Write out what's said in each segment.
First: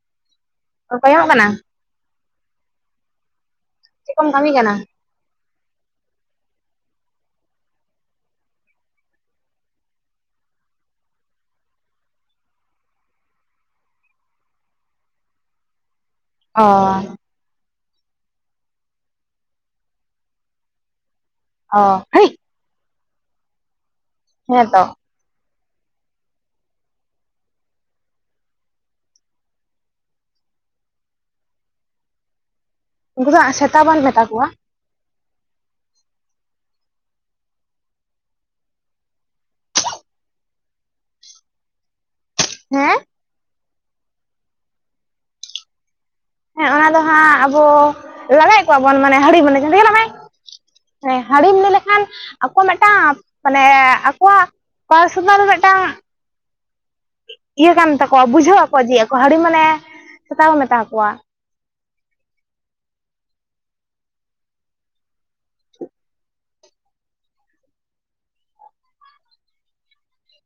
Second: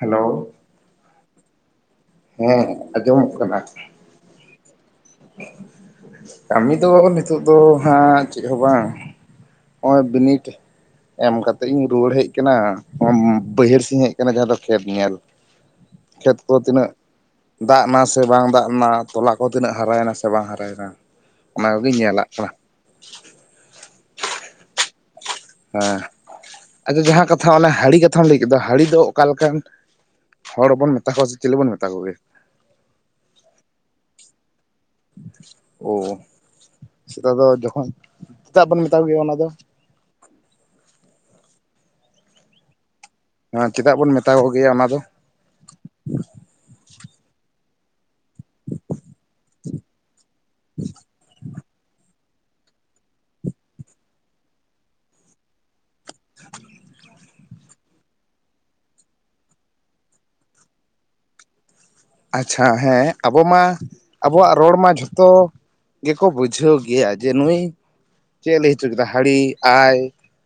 Hello, ᱚᱠᱚᱭᱚᱝ ᱚᱜ ᱠᱟᱱᱟ, ᱦᱮᱸ ᱟᱸᱡᱚᱢᱚᱜ ᱠᱟᱱᱟ, ᱪᱮᱫ ᱠᱚᱢ ᱠᱟᱹᱢᱤ ᱠᱟᱱᱟ? ᱠᱟᱹᱢᱤ ᱫᱚ ᱱᱤᱛᱚᱜ ᱫᱚ ᱦᱟᱸᱜ ᱪᱮᱫ ᱦᱚᱸ ᱵᱟᱝ, ᱱᱚᱜ-ᱚᱭ ᱵᱤᱱᱤᱴ ᱮᱢ ᱠᱟᱛᱮᱜ ᱤᱧ ᱨᱩᱣᱟᱹᱲ ᱦᱮᱡ ᱠᱟᱱᱟ ᱚᱱᱟ ᱵᱟᱹᱭᱦᱟᱹᱲ ᱥᱮᱫ ᱤᱧ ᱦᱮᱡ ᱟᱠᱟᱱᱟ ᱡᱟᱦᱟᱸ ᱫᱚ ᱠᱷᱮᱛ ᱧᱮᱞ, ᱠᱷᱮᱛ ᱠᱚ ᱚ ᱛᱤᱱᱟᱹᱜ ᱫᱟᱜ ᱱᱟ ᱥᱮ ᱵᱟᱝ ᱫᱟᱜ ᱱᱟ ᱛᱚᱞᱟ ᱠᱚ ᱛᱤᱱᱟᱹᱜ ᱦᱟᱨᱟᱭᱮᱱᱟ ᱥᱮ ᱵᱟᱝ ᱦᱟᱨᱟᱭᱮᱱᱟ ᱚᱱᱟ ᱚ ᱠᱚᱜᱮᱧ ᱦᱟᱹᱭ ᱧᱮᱞᱟᱜ ᱠᱟᱱᱟ, ᱦᱮᱸᱛᱚ, ᱦᱮᱸ ᱟᱪᱪᱷᱟ ᱡᱟᱦᱟᱸ ᱠᱟᱛᱷᱟ ᱚᱱᱟᱮ ᱦᱟᱹᱲᱤ ᱠᱟᱛᱷᱟᱢ ᱞᱟᱹᱭ ᱠᱮᱫᱟ, ᱦᱟᱹᱲᱤ ᱫᱚ ᱚᱠᱟ ᱞᱮᱠᱟᱱ? ᱦᱚᱲ ᱵᱚᱱ ᱢᱮᱛᱟ ᱠᱚᱣᱟ ᱥᱮ ᱪᱮᱞᱮ ᱵᱚᱱ ᱢᱮᱛᱟ ᱠᱚᱣᱟ ᱥᱮ ᱪᱮᱞᱮ ᱵᱚᱱ ᱢᱮᱛᱟ ᱠᱚ ᱜᱮ? ᱩᱱᱠᱩ ᱫᱚ ᱟᱸᱜ ᱥᱮᱛᱟ ᱵᱚᱱ ᱢᱮᱛᱟ ᱠᱚᱣᱟ, ᱳ ᱥᱮᱛᱟ ᱫᱚ ᱡᱚᱠᱷᱚᱱ ᱪᱮᱛᱟᱜ ᱵᱚᱱ ᱢᱮᱛᱟᱣ ᱜᱮᱭᱟ ᱚᱱᱟ ᱫᱚ? ᱦᱮᱸ ᱦᱮᱸ ᱪᱮᱫᱟᱜ ᱵᱚᱱ ᱢᱮᱛᱟ ᱠᱚᱜᱮᱭᱟ ᱚᱱᱟ ᱫᱚ, ᱦᱮᱸ ᱚᱱᱟ ᱫᱚ ᱦᱟᱸᱜ ᱟᱵᱚ ᱞᱟᱜᱟᱭᱮᱫ ᱠᱚᱣᱟ ᱵᱚᱱ ᱢᱟᱱᱮ ᱦᱟᱹᱲᱤ ᱢᱟᱱᱮ ᱡᱮ ᱦᱟᱹᱲᱤ ᱪᱟᱞᱟᱜ ᱢᱮ, ᱦᱮ ᱦᱟᱹᱲᱤᱢ ᱞᱟᱹᱭ ᱞᱮᱠᱷᱟᱱ ᱟᱠᱚᱣᱟᱜ ᱢᱤᱫᱴᱟᱝ ᱢᱟᱱᱮ ᱟᱠᱚᱣᱟᱜ ᱠᱟ ᱥᱩᱢᱟ ᱫᱚ ᱢᱤᱫᱴᱟᱝ [inaudible] [inaudible] ᱤᱭᱟᱹ ᱠᱟᱱ ᱛᱟᱠᱚᱣᱟ ᱵᱩᱡᱷᱟᱹᱣ ᱟᱠᱚ ᱡᱮ ᱟᱠᱚ ᱦᱟᱹᱲᱤ ᱢᱟᱱᱮ ᱥᱮᱛᱟ ᱵᱚ ᱢᱮᱛᱟ ᱟᱠᱚᱣᱟ ᱟᱪᱪᱷᱟ ᱦᱮᱸ ᱟᱵᱚ ᱢᱟ ᱟᱵᱚᱣᱟᱜ ᱨᱚᱲ ᱢᱟ ᱡᱷᱚᱛᱚ ᱜᱮᱠᱚ ᱵᱩᱡᱷᱟᱹᱣ ᱜᱮᱭᱟ ᱡᱮ ᱱᱩᱭ ᱪᱮᱫ ᱮ ᱞᱟᱹᱭ ᱦᱚᱪᱚ ᱠᱮᱫᱟ ᱦᱟᱹᱲᱤ ᱟᱭ,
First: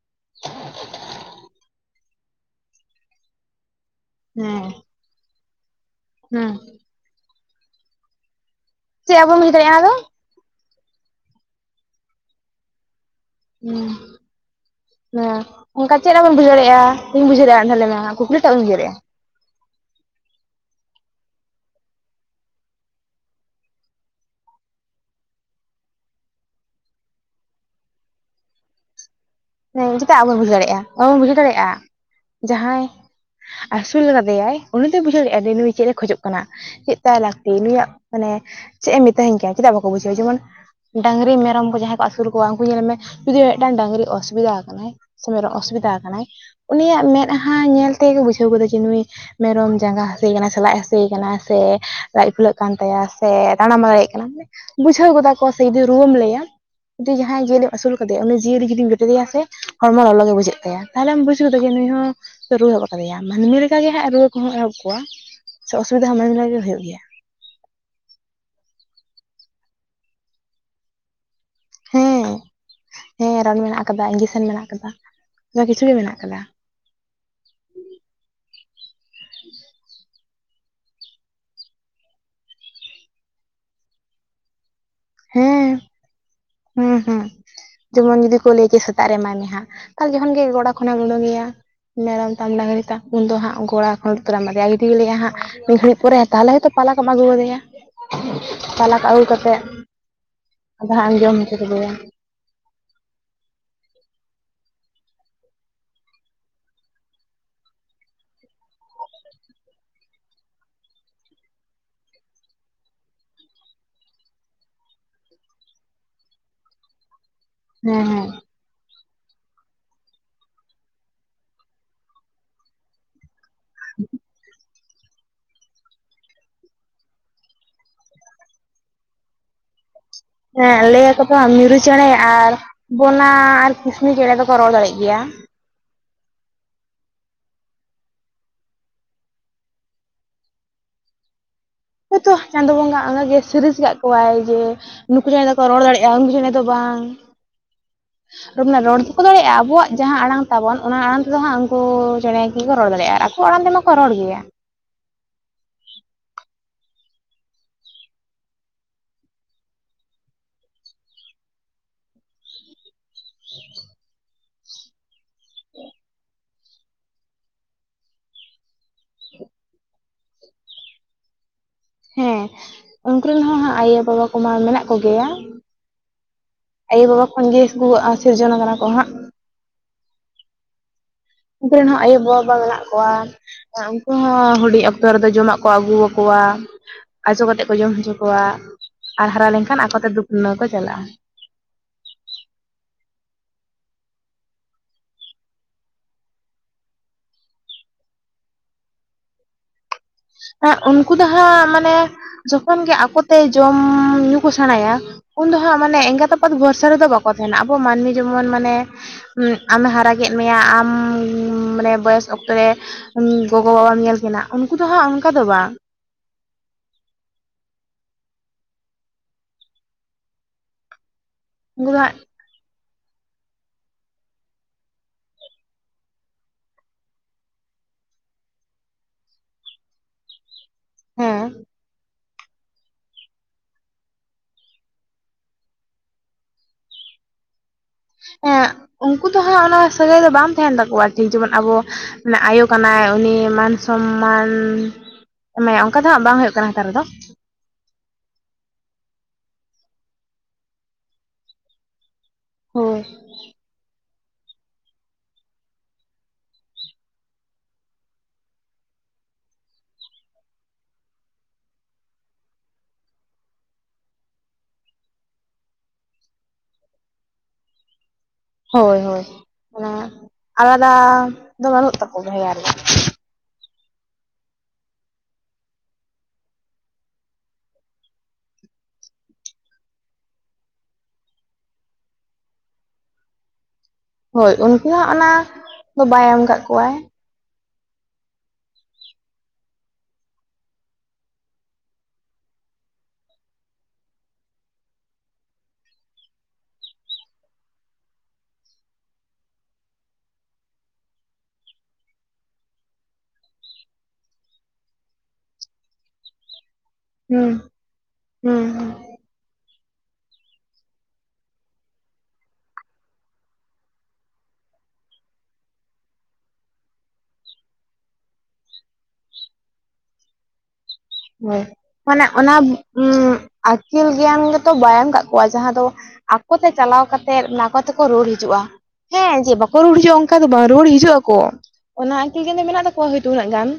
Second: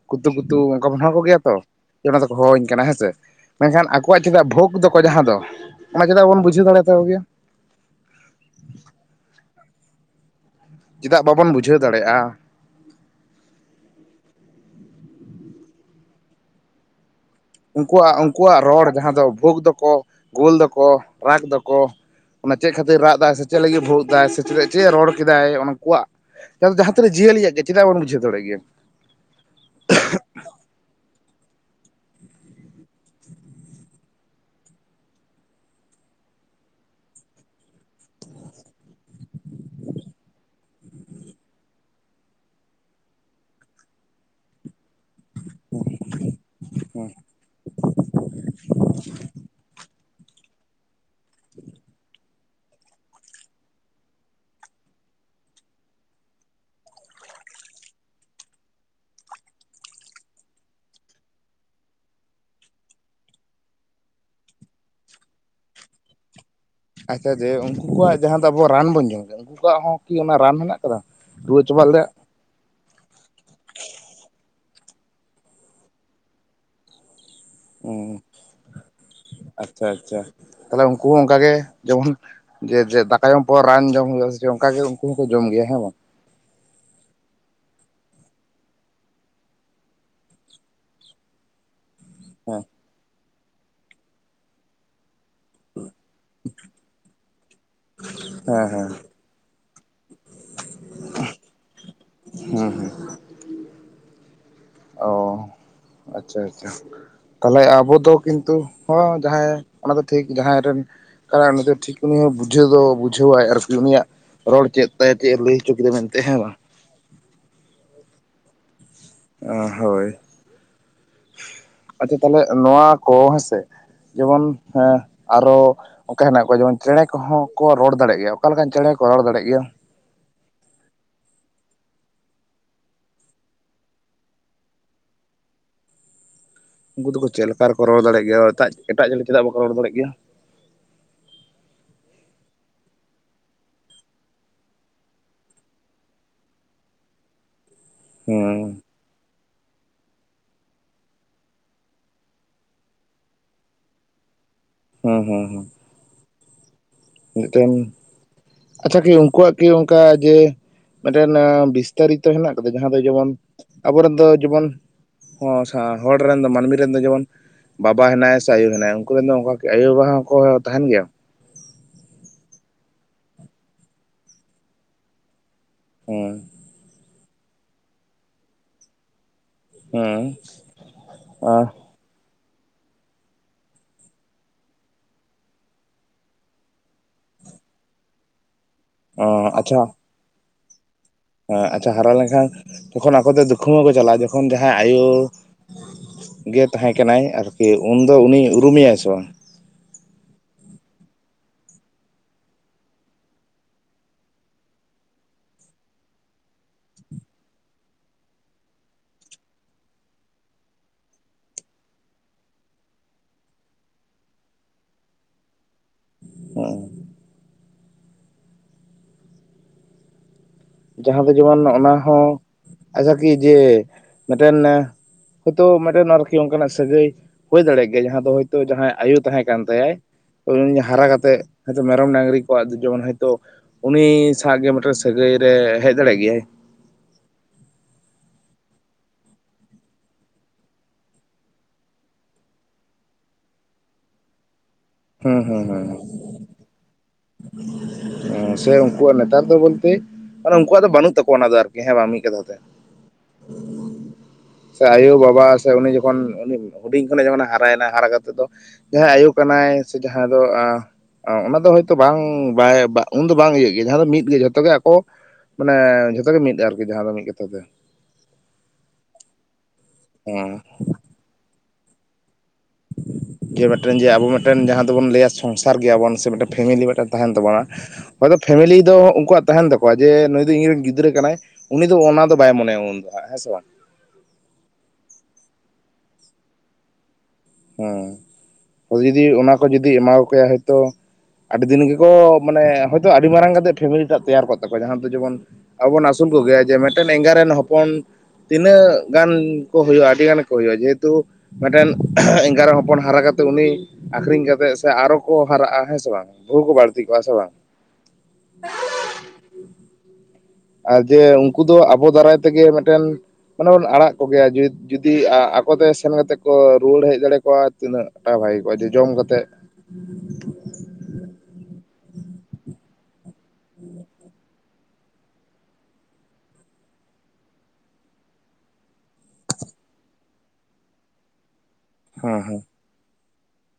ᱠᱩᱛᱩ ᱠᱩᱛᱩ ᱚᱱᱠᱟ ᱵᱚᱱ ᱦᱚᱦᱚ ᱟᱠᱚᱜᱮᱭᱟ ᱛᱚ ᱡᱮ ᱚᱱᱟ ᱫᱚᱠᱚ ᱦᱚᱦᱚᱣᱟᱹᱧ ᱠᱟᱱᱟ ᱦᱮᱸ ᱥᱮ ᱢᱮᱱ ᱠᱷᱟᱱ ᱟᱠᱚᱣᱟᱜ ᱪᱮᱫᱟᱜ ᱦᱮᱸ ᱵᱷᱳᱜᱽ ᱫᱚ ᱠᱚ ᱡᱟᱦᱟᱸ ᱫᱚ ᱚᱱᱟ ᱪᱮᱫᱟᱜ ᱵᱟᱵᱚᱱ ᱦᱮᱸ ᱵᱩᱡᱷᱟᱹᱣ ᱫᱟᱲᱮᱭᱟ ᱛᱟᱠᱚ ᱜᱮᱭᱟ? ᱪᱮ ᱟᱵᱚ ᱢᱤᱫ ᱫᱟᱲᱮᱜ ᱟᱵᱚ? ᱪᱮᱫᱟᱜ ᱵᱟᱵᱚᱱ ᱵᱩᱡᱷᱟᱹᱣ ᱫᱟᱲᱮᱭᱟᱜᱼᱟ? ᱦᱮᱸ ᱱᱟ ᱚᱱᱠᱟ ᱪᱮᱫ ᱨᱟ ᱵᱚᱱ ᱵᱩᱡᱷᱟᱹᱣ ᱫᱟᱲᱮᱭᱟᱜᱼᱟ ᱵᱟᱹᱧ ᱵᱩᱡᱷᱟᱹᱣ ᱫᱟ, ᱛᱟᱦᱚᱞᱮ ᱢᱟ ᱩᱱᱠᱩᱣᱟᱜ ᱠᱩᱠᱞᱤ ᱴᱟᱜ ᱩᱱᱠᱩᱣᱟᱜ ᱨᱚᱲ ᱡᱟᱦᱟᱸ ᱫᱚ ᱵᱷᱩᱜᱽ ᱫᱚᱠᱚ ᱜᱳᱞ ᱫᱚᱠᱚ ᱨᱟᱜᱽ ᱫᱚᱠᱚ, ᱚᱱᱟ ᱪᱮᱫ ᱠᱷᱟᱹᱛᱤᱨ ᱨᱟᱜ ᱫᱟᱭ ᱥᱮ ᱪᱮᱫ ᱞᱟᱹᱜᱤᱫ ᱵᱷᱩᱜᱽ ᱫᱟᱭ ᱥᱮ ᱪᱮᱫ ᱪᱮᱫ ᱮ ᱨᱚᱲ ᱠᱮᱫᱟᱭ ᱩᱱᱠᱩᱣᱟᱜ [unintelligible] ᱠᱟᱞᱡᱟᱦᱟᱸ ᱛᱤᱱᱟᱹᱜ ᱡᱤᱭᱟᱹᱟᱹᱞᱤᱭᱟᱹᱜ ᱜᱮ ᱪᱮᱫᱟᱜ ᱵᱚᱱ ᱵᱩᱡᱷᱟᱹᱣ ᱫᱟᱲᱮᱜ ᱜᱮᱭᱟ᱾ ᱦᱮᱸ ᱪᱮᱛᱟᱜ ᱟᱵᱚ ᱵᱩᱡᱟᱹᱜ ᱫᱟᱲᱮᱭᱟᱜᱼᱟ ᱟᱵᱚ ᱵᱟᱵᱳ ᱵᱩᱡᱷᱟᱹᱣ ᱫᱟᱲᱮᱭᱟᱜᱼᱟ ᱡᱟᱦᱟᱸᱭ᱾ ᱟᱥᱩᱞ ᱠᱟᱫᱮᱭᱟᱭ ᱩᱱᱤ ᱫᱚᱭ ᱵᱩᱡᱷᱟᱹᱣ ᱫᱟᱲᱮ ᱭᱟᱜᱟᱭ ᱱᱩᱭ ᱪᱮᱫ ᱮ ᱠᱷᱚᱡᱚᱜ ᱠᱟᱱᱟ᱾ ᱪᱮᱫ ᱛᱟᱭ ᱞᱟᱹᱠᱛᱤ ᱱᱩᱭᱟᱜ ᱢᱟᱱᱮ ᱪᱮᱫ ᱮ ᱢᱤᱛᱟᱹᱟᱧ ᱠᱟᱱᱟ ᱪᱮᱫᱟᱜ ᱵᱟᱠᱚ ᱵᱩᱡᱷᱟᱹᱣᱟ ᱡᱮᱢᱚᱱ ᱰᱟᱝᱨᱤ ᱢᱮᱨᱚᱢ ᱠᱚ ᱡᱟᱦᱟᱸᱭ ᱠᱚ ᱟᱹᱥᱩᱞ ᱠᱚᱣᱟ ᱩᱱᱠᱩ ᱧᱮᱞ ᱢᱮ ᱡᱩᱫᱤ ᱢᱤᱫᱴᱟᱝ ᱰᱟᱹᱝᱨᱤ ᱚᱥᱩᱵᱤᱫᱟ ᱟᱠᱟᱱᱟᱭ᱾ ᱥᱚᱢᱚᱭ ᱨᱮ ᱚᱥᱩᱵᱤᱫᱟ ᱟᱠᱟᱱᱟᱭ᱾ ᱩᱱᱤᱭᱟᱜ ᱢᱮᱫᱦᱟ ᱧᱮᱞ ᱛᱮᱜᱮ ᱵᱩᱡᱷᱟᱹᱣ ᱜᱚᱫᱟ ᱡᱮ ᱱᱩᱭ ᱢᱮᱨᱚᱢ ᱡᱟᱸᱜᱟ ᱦᱟ ᱦᱟᱹᱥᱩᱭᱮ ᱠᱟᱱᱟ ᱥᱮ ᱞᱟᱡ ᱦᱟᱹᱥᱩᱭᱮ ᱠᱟᱱᱟ ᱥᱮ ᱞᱟᱡ ᱯᱷᱩᱞᱟᱹᱜ ᱠᱟᱱ ᱛᱟᱭᱟ ᱥᱮ ᱛᱟᱲᱟᱢ ᱵᱟᱭ ᱫᱟᱲᱮᱭᱟᱜ ᱠᱟᱱᱟ᱾ ᱵᱩᱡᱷᱟᱹᱣ ᱜᱚᱫᱟ ᱠᱚ ᱥᱮ ᱡᱩ ᱨᱩᱣᱟᱹᱢ ᱞᱟᱹᱭᱟ ᱡᱩᱫᱤ ᱡᱟᱦᱟᱸᱭ ᱡᱤᱭᱟᱹᱞᱤ ᱮ ᱟᱹᱥᱩᱞ ᱠᱟᱫᱮᱭᱟ ᱩᱱᱤ ᱡᱤᱭᱟᱹᱞᱤ ᱡᱩᱫᱤᱢ ᱡᱟ [unintelligible] ᱡᱩᱫᱤᱭᱟ ᱥᱮ ᱦᱚᱲᱢᱚ ᱞᱚᱞᱚ ᱜᱮ ᱵᱩᱡᱷᱟᱹᱜ ᱛᱟᱭᱟ ᱛᱟᱦᱮᱞᱮᱢ ᱵᱩᱡᱷᱟᱣ ᱫᱟ ᱡᱮ ᱱᱩᱭ ᱦᱚᱸ ᱨᱩᱣᱟᱹ ᱮᱦᱚᱵ ᱟᱠᱟᱱ ᱜᱮᱭᱟ ᱢᱟᱹᱱᱢᱤ ᱞᱮᱠᱟᱜᱮ ᱦᱟᱸᱜ ᱨᱩᱣᱟᱹ ᱠᱚᱦᱚᱸ ᱮᱦᱚᱵ ᱠᱚᱜᱣᱟ ᱥᱮ ᱚᱥᱩᱵᱤᱫᱟ ᱦᱚᱸ ᱢᱟᱹᱱᱢᱤ ᱞᱮᱠᱟᱜᱮ ᱦᱩᱭᱩᱜ ᱜᱮᱭᱟ᱾ ᱟᱪᱪᱷᱟ ᱡᱮ ᱩᱱᱠᱩ ᱠᱚᱣᱟᱜ ᱡᱟᱦᱟᱸ ᱫᱚ ᱟᱵᱚᱣᱟᱜ ᱨᱟᱱ ᱵᱚᱱ ᱡᱚᱢ ᱮᱫᱟ ᱩᱱᱠᱩ ᱠᱚᱣᱟᱜ ᱦᱚᱸ ᱠᱤ ᱚᱱᱟ ᱨᱟᱱ ᱢᱮᱱᱟᱜ ᱟᱠᱟᱫᱟ ᱨᱩᱣᱟ. [unintelligible] ᱪᱚᱵᱟᱜ ᱞᱤᱭᱟ᱾ ᱦᱮᱸ ᱦᱮᱸ ᱨᱟᱱ ᱢᱮᱱᱟᱜ ᱟᱠᱟᱫᱟ ᱤᱧᱜᱤᱥᱮᱱ ᱢᱮᱱᱟᱜ ᱟᱠᱟᱫᱟ ᱟᱢᱟ ᱠᱤᱪᱷᱩ ᱜᱮ ᱢᱮᱱᱟᱜ ᱟᱠᱟᱫᱟ᱾ ᱚ ᱟᱪᱪᱷᱟ ᱟᱪᱪᱷᱟ᱾ ᱛᱟᱦᱚᱞᱮ ᱩᱱᱠᱩ ᱦᱚᱸ ᱚᱝᱠᱟ ᱜᱮ ᱡᱮᱢᱚᱱ ᱡᱮ ᱡᱮ ᱫᱟᱠᱟ ᱡᱚᱢ ᱯᱚᱨ ᱨᱟᱱ ᱡᱚᱢ ᱦᱩᱭᱩᱜᱼᱟ ᱥᱮᱪᱮᱜ ᱚᱱᱠᱟ ᱜᱮ ᱩᱝ ᱩᱝᱠᱩ ᱦᱚᱸᱠᱚ ᱡᱚᱢ ᱜᱮᱭᱟ ᱦᱮᱸ ᱵᱟᱝ᱾ ᱦᱮᱸ ᱦᱮᱸ᱾ ᱡᱮᱢᱚᱱ ᱡᱩᱫᱤ ᱠᱚ ᱞᱟᱹᱭ ᱠᱮᱭᱟ ᱥᱮᱛᱟᱜ ᱨᱮ ᱮᱢᱟᱭ ᱢᱮ ᱦᱟᱸᱜ ᱛᱟᱦᱞᱮ ᱡᱚᱠᱷᱚᱱ ᱜᱮ ᱜᱚᱲᱟ ᱠᱷᱚᱱᱟᱢ ᱩᱰᱩᱝ ᱮᱭᱟ ᱢᱮᱨᱚᱢ ᱛᱟᱢ ᱦᱮᱸ ᱰᱟᱹᱝᱨᱤ ᱛᱟᱢ ᱩᱱᱫᱚ ᱦᱟᱸᱜ [unintelligible] ᱩᱝᱜᱚᱲᱟ ᱠᱷᱚᱱ ᱜᱤᱛᱚ ᱛᱚᱨᱟᱢ ᱨᱟᱱ ᱮᱢᱟᱫᱮᱭᱟ ᱦᱟᱸᱜ᱾ ᱢᱤᱫ ᱜᱷᱟᱹᱲᱤᱡ ᱯᱚᱨᱮ ᱛᱟᱦᱮᱞᱮ ᱜᱤᱛᱚ ᱯᱟᱞᱟᱠ ᱠᱚᱢ ᱟᱹᱜᱩᱣᱟᱫᱮᱭᱟ ᱦᱮᱸ [unintelligible] ᱦᱮᱸ ᱯᱟᱞᱟᱠ ᱟᱹᱜᱩ ᱠᱟᱛᱮᱜ- ᱟᱫᱚ ᱦᱟᱸᱜ ᱮᱢ ᱡᱚᱢ ᱦᱚᱪᱚ ᱠᱮᱫᱮᱭᱟ᱾ [inaudible] [unintelligible] ᱦᱩ ᱦᱩ᱾ ᱚ ᱟᱪᱪᱷᱟ ᱟᱪᱪᱷᱟ᱾ ᱛᱟᱦᱮᱞᱮ ᱟᱵᱚ ᱫᱚ ᱠᱤᱱᱛᱩ ᱦᱚᱸ ᱡᱟᱦᱟᱸᱭ ᱚᱱᱟ ᱫᱚ ᱴᱷᱤᱠ ᱡᱟᱦᱟᱸᱭ ᱨᱮᱱ ᱠᱟᱨᱟᱭ ᱢᱤᱫ ᱫᱚ ᱴᱷᱤᱠ ᱩᱱᱤ ᱦᱚᱸ ᱵᱩᱡᱷᱟᱹᱣ ᱫᱚ ᱵᱩᱡᱷᱟᱹᱣᱟᱭ ᱟᱨᱠᱤ ᱩᱱᱤᱭᱟᱜ ᱨᱚᱲ ᱪᱮᱫ ᱛᱟᱭ ᱪᱮᱫ ᱮ ᱞᱟᱹᱭ ᱚᱪᱚ ᱠᱮᱫᱟ ᱢᱮᱱᱛᱮ ᱦᱮᱸ ᱵᱟᱝ᱾ ᱦᱮᱸ ᱦᱮᱸ ᱦᱳᱭ ᱟᱪᱪᱷᱟ ᱛᱟᱦᱮᱞᱮ ᱱᱚᱣᱟ ᱠᱚ ᱦᱮᱥ ᱛᱮ ᱡᱮᱢᱚᱱ ᱦᱮᱸ᱾ ᱟᱨᱚ ᱚᱠᱟ ᱦᱮᱱᱟᱜ ᱠᱚᱣᱟ ᱡᱮᱢᱚᱱ ᱪᱮᱬᱮ ᱠᱚᱦᱚᱸ ᱠᱚ ᱨᱚᱲ ᱫᱟᱲᱮᱜ ᱜᱮᱭᱟ ᱚᱠᱟ ᱞᱮᱠᱟᱱ ᱪᱮᱬᱮ ᱠᱚ ᱨᱚᱲ ᱫᱟᱲᱮᱜ ᱜᱮᱭᱟ᱾ ᱦᱮᱸ ᱞᱟᱹᱭ ᱟᱠᱚ ᱛᱚ ᱢᱤᱨᱩ ᱪᱮᱬᱮ ᱟᱨ ᱵᱚᱱᱟ ᱟᱨ ᱠᱤᱥᱱᱤ ᱪᱮᱬᱮ ᱫᱚᱠᱚ ᱨᱚᱲ ᱫᱟᱲᱮᱭᱟᱜ ᱜᱮᱭᱟ᱾ ᱩᱝᱠᱩ ᱫᱩᱠᱩ ᱪᱮᱫ ᱞᱮᱠᱟ ᱨᱮᱠᱚ ᱨᱚᱲ ᱫᱟᱲᱮᱭᱟᱜ ᱜᱮᱭᱟ ᱮᱴᱟᱜ ᱮᱴᱟᱜ ᱡᱟᱹᱭᱞᱤ ᱪᱮᱫᱟᱜ ᱵᱟᱠᱚ ᱨᱚᱲ ᱫᱟᱲᱮᱜ ᱜᱮᱭᱟ᱾ ᱦᱳᱭᱛᱚ ᱪᱟᱸᱫᱳ ᱵᱚᱸᱜᱟ ᱚᱱᱟᱜᱮ ᱥᱤᱨᱤᱡ ᱠᱟᱜ ᱠᱚᱣᱟᱭ ᱡᱮ ᱱᱩᱠᱩ ᱪᱮᱬᱮ ᱫᱚᱠᱚ ᱨᱚᱲ ᱫᱟᱲᱮᱭᱟᱜᱼᱟ ᱩᱱᱠᱩ ᱪᱮᱬᱮ ᱫᱚ ᱵᱟᱝ [unintelligible] ᱵᱟᱠᱩ ᱦᱮᱸ ᱞᱟᱹᱭᱟ ᱨᱚᱲ ᱫᱚ- ᱠᱚ ᱫᱟᱲᱮᱭᱟᱜᱼᱟ ᱟᱵᱚᱣᱟᱜ ᱡᱟᱦᱟᱸ ᱟᱲᱟᱝ ᱛᱟᱵᱚᱱ ᱚᱱᱟ ᱟᱲᱟᱝ ᱛᱮᱫᱚ ᱦᱟᱸᱜ ᱩᱱᱠᱩ ᱪᱮᱬᱮ ᱜᱮᱠᱚ ᱨᱚᱲ ᱫᱟᱲᱮᱼᱟ ᱟᱠᱚ ᱟᱲᱟᱝ ᱛᱮᱢᱟ ᱠᱚ ᱨᱚᱲ ᱜᱮᱭᱟ᱾ ᱦᱮᱸ ᱦᱮᱸ᱾ ᱢᱤᱫᱴᱮᱱ ᱟᱪᱪᱷᱟ ᱠᱤ ᱩᱱᱠᱩᱣᱟᱜ ᱠᱤ ᱝᱠᱟ ᱡᱮ ᱢᱤᱫᱴᱮᱱ ᱵᱤᱥᱛᱟᱨᱤᱛᱚ ᱦᱮᱱᱟᱜ ᱟᱠᱟᱫᱟ ᱡᱟᱦᱟᱸ ᱫᱚ ᱡᱮᱢᱚᱱ ᱟᱵᱚᱨᱮᱱ ᱫᱚ ᱡᱮᱢᱚᱱ ᱚ ᱥᱟ ᱦᱚᱲ ᱨᱮᱱ ᱫᱚ ᱢᱟᱱᱢᱤ ᱨᱮᱱ ᱫᱚ ᱡᱮᱢᱚᱱ ᱵᱟᱵᱟ ᱦᱮᱱᱟᱭᱟ ᱥᱮ ᱟᱭᱳ ᱦᱮᱱᱟᱭᱟ ᱩᱱᱠᱩ ᱨᱮᱱ ᱫᱚ ᱚᱝᱠᱟ ᱠᱩ ᱟᱭᱳ ᱵᱟᱵᱟ ᱦᱚᱠᱚ ᱛᱟᱦᱮᱱ ᱜᱮᱭᱟ᱾ ᱦᱮᱸ ᱩᱱᱠᱩ ᱨᱮᱱ ᱦᱚᱸᱦᱟᱸᱜ ᱟᱭᱳ ᱵᱟᱵᱟ ᱠᱚᱢᱟ ᱢᱮᱱᱟᱜ ᱠᱚᱜᱮᱭᱟ᱾ [inaudible] ᱟᱭᱳ ᱵᱟᱵᱟ ᱠᱷᱚᱱ ᱜᱮ ᱠᱩ ᱟᱥᱤᱨᱡᱚᱱ ᱟᱠᱟᱱᱟ ᱠᱚ ᱦᱟᱸᱜ᱾ ᱦᱩ᱾ ᱩᱱᱠᱩ ᱨᱮᱱ ᱦᱚᱸ ᱟᱭᱳᱼᱵᱟᱵᱟ ᱵᱟᱝᱞᱟᱜ ᱠᱚᱣᱟ ᱩᱱᱠᱩ ᱦᱚᱸ ᱦᱩᱰᱤᱧ ᱚᱠᱛᱚ ᱨᱮᱫᱚ ᱡᱚᱢᱟᱜ ᱠᱚ ᱟᱹᱜᱩ ᱟᱠᱚᱣᱟ᱾ ᱟᱡᱚ ᱠᱟᱛᱮ ᱠᱚ ᱡᱚᱢ ᱦᱚᱪᱚ ᱠᱚᱣᱟ ᱟᱨ ᱦᱟᱨᱟ ᱟᱪᱪᱷᱟ ᱞᱮᱱᱠᱷᱟᱱ ᱟᱠᱚ ᱛᱮ ᱫᱩᱠᱷᱱᱟᱹᱣ ᱠᱚ ᱪᱟᱞᱟᱜᱼᱟ᱾ ᱟᱪᱪᱷᱟ ᱦᱟᱨᱟ ᱞᱮᱱᱠᱷᱟᱱ ᱡᱚᱠᱷᱚᱱ ᱟᱠᱚ ᱛᱮ ᱫᱩᱠᱷᱚᱢᱚᱜ ᱠᱚ ᱪᱟᱞᱟᱜᱼᱟ ᱡᱚᱠᱷᱚᱱ ᱡᱟᱦᱟᱭ ᱟᱭᱳ- ᱜᱮ ᱛᱟᱦᱮᱸ ᱠᱟᱱᱟᱭ ᱟᱨᱠᱤ ᱩᱱᱫᱚ ᱩᱱᱤ ᱩᱨᱩᱢᱮᱟᱭ ᱥᱮ ᱵᱟᱝ᱾ ᱦᱟᱸᱜ ᱩᱱᱠᱩ ᱫᱚ ᱦᱟᱸᱜ ᱢᱟᱱᱮ ᱡᱚᱠᱷᱚᱱ ᱜᱮ ᱟᱠᱚ ᱛᱮ ᱡᱚᱢ ᱧᱩ ᱠᱚ ᱥᱮᱬᱟᱭᱟ᱾ ᱩᱱ ᱫᱚ ᱦᱟᱸᱜ ᱢᱟᱱᱮ ᱮᱸᱜᱟᱛ ᱟᱯᱟᱛ ᱵᱷᱚᱨᱥᱟ ᱨᱮᱫᱚ ᱵᱟᱠᱚ ᱛᱟᱦᱮᱱᱟ ᱟᱵᱚ ᱢᱟᱹᱱᱢᱤ ᱡᱮᱢᱚᱱ ᱢᱟᱱᱮ [inaudible] ᱟᱢᱮ ᱦᱟᱨᱟ ᱠᱮᱫ ᱢᱮᱭᱟ ᱟᱢ ᱢᱟᱱᱮ ᱵᱚᱭᱮᱥ ᱚᱠᱛᱮ ᱨᱮ ᱜᱚᱜᱚ ᱵᱟᱵᱟᱢ ᱧᱮᱞ ᱠᱤᱱᱟᱹ ᱩᱱᱠᱩ ᱫᱚ ᱦᱟᱸᱜ ᱚᱱᱠᱟ ᱫᱚ ᱵᱟᱝ᱾ [inaudible] ᱡᱟᱦᱟᱸ ᱫᱚ ᱡᱮᱢᱚᱱ ᱩᱱᱠᱩ ᱚᱱᱟ ᱫᱚ ᱦᱟᱸᱜ ᱦᱚᱸ ᱟᱪᱷᱟ ᱠᱤ ᱡᱮ ᱢᱤᱫᱴᱮᱱ ᱦᱳᱭᱛᱳ ᱢᱤᱫᱴᱮᱱ ᱟᱨᱠᱤ ᱚᱱᱠᱟᱱᱟᱜ ᱥᱟᱹᱜᱟᱹᱭ᱾ ᱦᱩᱭ ᱫᱟᱲᱮᱭᱟᱜ ᱜᱮᱭᱟ ᱡᱟᱦᱟᱸ ᱫᱚ ᱦᱚᱭᱛᱳ ᱡᱟᱦᱟᱸᱭ ᱟᱭᱳ ᱛᱟᱦᱮᱸ ᱠᱟᱱ ᱛᱟᱭᱟᱭ ᱦᱟᱨᱟ ᱠᱟᱛᱮᱫ ᱦᱮᱸ ᱦᱚᱭᱛᱚ ᱢᱮᱨᱚᱢ ᱰᱟᱝᱨᱤ ᱠᱚᱣᱟᱜ ᱫᱚ ᱡᱮᱢᱚᱱ ᱦᱚᱳᱭᱛᱳ ᱩᱱᱤ ᱥᱟᱜ ᱜᱮ ᱢᱤᱫᱴᱮᱱ ᱥᱟᱹᱜᱟᱹᱭ ᱨᱮ ᱦᱮᱡ ᱫᱟᱲᱮᱜ ᱜᱮᱭᱟᱭ᱾ ᱦᱮᱸ ᱩᱱᱠᱩ ᱫᱚ ᱦᱟᱸᱜ ᱚᱱᱟ ᱥᱟᱹᱜᱟᱹᱭ ᱫᱚ ᱵᱟᱝ ᱛᱟᱦᱮᱱ ᱛᱟᱠᱚᱣᱟ ᱴᱷᱤᱠ ᱡᱮᱢᱚᱱ ᱟᱵᱚ [inaudible] ᱟᱭᱳ ᱠᱟᱱᱟᱭ ᱩᱱᱤ ᱢᱟᱱ ᱥᱚᱢᱢᱟᱱ᱾ ᱦᱩᱸ ᱦᱩᱸ ᱮᱢᱟᱭᱟ ᱦᱩᱸ ᱚᱱᱠᱟ ᱫᱚ ᱦᱟᱸᱜ ᱵᱟᱝ ᱦᱩᱭᱩᱜ ᱠᱟᱱᱟ ᱱᱮᱛᱟᱨ ᱫᱚ ᱦᱩᱸ᱾ ᱥᱮ ᱩᱱᱠᱩᱣᱟᱜ ᱱᱮᱛᱟᱨ ᱫᱚ ᱵᱚᱞᱛᱮ ᱢᱟᱱᱮ ᱩᱱᱠᱩᱣᱟᱜ ᱫᱚ ᱵᱟᱹᱱᱩᱜ ᱛᱟᱠᱚᱣᱟ ᱚᱱᱟ ᱫᱚ ᱟᱨᱠᱤ ᱦᱮᱸ ᱵᱟᱝ ᱢᱤᱫ ᱠᱟᱛᱷᱟ ᱛᱮ [inaudible] ᱦᱳᱭ᱾ [inaudible] ᱥᱮ ᱟᱭᱳᱼᱵᱟᱵᱟ ᱥᱮ ᱩᱱᱤ ᱡᱚᱠᱷᱚᱱ ᱩᱱᱤ ᱦᱩᱰᱤᱧ ᱠᱷᱚᱱᱟᱜ ᱡᱚᱠᱷᱚᱱᱮ ᱦᱟᱨᱟᱭᱮᱱᱟ ᱦᱟᱨᱟ ᱠᱟᱛᱮᱫ ᱫᱚ ᱡᱟᱦᱟᱸᱭ ᱟᱭᱳ ᱠᱟᱱᱟᱭ ᱥᱮ ᱡᱟᱦᱟᱸᱭ ᱫᱚ ᱚᱱᱟ ᱫᱚ ᱦᱳᱭᱛᱳ ᱵᱟᱝ ᱵᱟᱭ ᱩᱱᱫᱚ ᱵᱟᱝ ᱤᱭᱟᱹᱜ ᱜᱮᱭᱟ ᱡᱟᱦᱟᱸ ᱫᱚ ᱢᱤᱫᱜᱮ ᱡᱷᱚᱛᱚ ᱜᱮ ᱟᱠᱚ ᱢᱟᱱᱮ ᱡᱷᱚᱛᱚ ᱜᱮ ᱢᱤᱫ ᱟᱨᱠᱤ ᱡᱟᱦᱟᱸ ᱫᱚ ᱢᱤᱫ ᱠᱟᱛᱷᱟ ᱛᱮ᱾ ᱦᱳᱭ ᱦᱳᱭ ᱢᱟᱱᱮ ᱦᱮᱸ ᱟᱞᱟᱫᱟ ᱫᱚ ᱵᱟᱹᱱᱩᱜ ᱛᱟᱠᱚᱣᱟ ᱵᱷᱮᱜᱟᱨ ᱡᱮ ᱢᱤᱫᱴᱮᱱ ᱡᱮ ᱟᱵᱚ ᱢᱤᱫᱴᱮᱱ ᱡᱟᱦᱟᱸ ᱫᱚᱵᱚᱱ ᱞᱟᱹᱭᱟ ᱥᱚᱝᱥᱟᱨ ᱜᱮᱭᱟᱵᱚᱱ ᱥᱮ ᱢᱤᱫᱮᱱ ᱯᱷᱮᱢᱮᱞᱤ ᱢᱤᱫᱴᱮᱱ ᱛᱟᱦᱮᱱ ᱛᱟᱵᱚᱱᱟ ᱦᱚᱭᱚ ᱯᱷᱮᱢᱮᱞᱤ ᱫᱚ ᱩᱱᱠᱩᱣᱟᱜ ᱛᱟᱦᱮᱱ ᱛᱟᱠᱚᱣᱟ ᱡᱮ ᱱᱩᱭ ᱫᱚ ᱤᱧ ᱨᱮᱱ ᱜᱤᱫᱽᱨᱟᱹ ᱠᱟᱱᱟᱭ᱾ ᱩᱱᱤ ᱫᱚ ᱚᱱᱟ ᱫᱚ ᱵᱟᱭ ᱢᱚᱱᱮᱭᱟ ᱩᱱ ᱫᱚ ᱦᱮᱸᱥᱮ ᱵᱟᱝ? ᱦᱳᱭ ᱩᱱᱠᱩ ᱦᱚᱸ ᱚᱱᱟ ᱫᱚ ᱵᱟᱭ ᱮᱢ ᱟᱠᱟᱫ ᱠᱚᱣᱟᱭ᱾ ᱦᱮᱸ ᱟᱫᱚ ᱡᱩᱫᱤ ᱚᱱᱟ ᱠᱚ ᱡᱩᱫᱤ ᱮᱢᱟ ᱣᱟᱠᱚᱭᱟ ᱦᱚᱭᱛᱚ ᱟᱹᱰᱤ ᱫᱤᱱ ᱜᱮᱠᱚ ᱢᱟᱱᱮ ᱦᱚᱭᱛᱳ ᱟᱹᱰᱤ ᱢᱟᱨᱟᱝ ᱠᱟᱛᱮᱜ ᱯᱷᱮᱢᱮᱞᱤ ᱴᱟᱜ ᱛᱮᱭᱟᱨ ᱠᱚᱜ ᱛᱟᱠᱚᱣᱟ ᱡᱟᱦᱟᱸ ᱫᱚ ᱡᱮᱢᱚᱱ ᱟᱵᱚ ᱵᱚᱱ ᱟᱹᱥᱩᱞ ᱠᱚᱜᱮᱭᱟ ᱡᱮ ᱢᱤᱫᱴᱮᱱ ᱮᱸᱜᱟ ᱨᱮᱱ ᱦᱚᱯᱚᱱ ᱛᱤᱱᱟᱹᱜ ᱜᱟᱱ ᱠᱚ ᱦᱩᱭᱩᱜᱼᱟ? ᱟᱹᱰᱤ ᱜᱟᱱ ᱠᱚ ᱦᱩᱭᱩᱜᱼᱟ, ᱡᱮᱦᱮᱛᱩ ᱢᱤᱫᱴᱮᱱ ᱮᱸᱜᱟᱨᱮᱱ ᱦᱚᱯᱚᱱ ᱦᱟᱨᱟ ᱠᱟᱛᱮᱜ ᱩᱱᱤ ᱟᱠᱷᱨᱤᱧ ᱠᱟᱛᱮᱜ ᱥᱮ ᱟᱨᱚ ᱠᱚ ᱦᱟᱨᱟᱜᱼᱟ ᱦᱮᱸ ᱥᱮ ᱵᱟᱝ ᱵᱷᱩ ᱠᱚ ᱵᱟᱹᱲ ᱦᱩᱸ, ᱦᱩᱸ ᱦᱩᱸ᱾ ᱟᱨ ᱡᱮ ᱩᱱᱠᱩ ᱫᱚ ᱟᱵᱚ ᱫᱟᱨᱟᱭ ᱛᱮᱜᱮ ᱢᱤᱫᱴᱮᱱ᱾ ᱢᱟᱱᱮ ᱵᱚᱱ ᱟᱲᱟᱜ ᱠᱚ ᱜᱮᱭᱟ ᱡᱩᱫᱤ ᱟᱠᱚᱛᱮ ᱥᱮᱱ ᱠᱟᱛᱮᱫ ᱠᱚ ᱨᱩᱣᱟᱹᱲ ᱦᱮᱡ ᱫᱟᱲᱮ ᱠᱚᱣᱟ ᱛᱤᱱᱟᱹᱜ ᱴᱟ ᱵᱷᱟᱜᱤ ᱠᱚᱜᱼᱟ ᱡᱮ ᱡᱚᱢ ᱠᱟᱛᱮᱜ᱾ ᱦᱮᱸ ᱢᱟᱱᱮ ᱚᱱᱟ [inaudible] ᱟᱹᱠᱤᱞ ᱜᱮᱭᱟᱱ ᱜᱮᱛᱚ ᱵᱟᱭ ᱮᱢ ᱠᱟᱜ ᱠᱚᱣᱟ ᱡᱟᱦᱟᱸ ᱫᱚ ᱟᱠᱚᱛᱮ ᱪᱟᱞᱟᱣ ᱠᱟᱛᱮᱫ ᱱᱟᱠᱚ ᱛᱮᱠᱚ ᱨᱩᱟᱹᱲ ᱦᱤᱡᱩᱜᱼᱟ᱾ ᱦᱮᱸ ᱡᱮ ᱵᱟᱠᱚ ᱨᱩᱟᱹᱲ ᱦᱤᱡᱩᱜᱼᱟ ᱚᱱᱠᱟ ᱫᱚ ᱵᱟᱝ ᱨᱩᱟᱹᱲ ᱦᱤᱡᱩᱜ ᱟᱠᱚ᱾ ᱚᱱᱟ ᱦᱮᱸ ᱟᱹᱠᱤᱞ ᱦᱮᱸ ᱡᱟᱹᱱᱤᱡ ᱢᱮᱱᱟᱜ ᱛᱟᱠᱚᱣᱟ ᱦᱚᱭᱛᱳ ᱩᱱᱟᱹᱜ ᱜᱟᱱ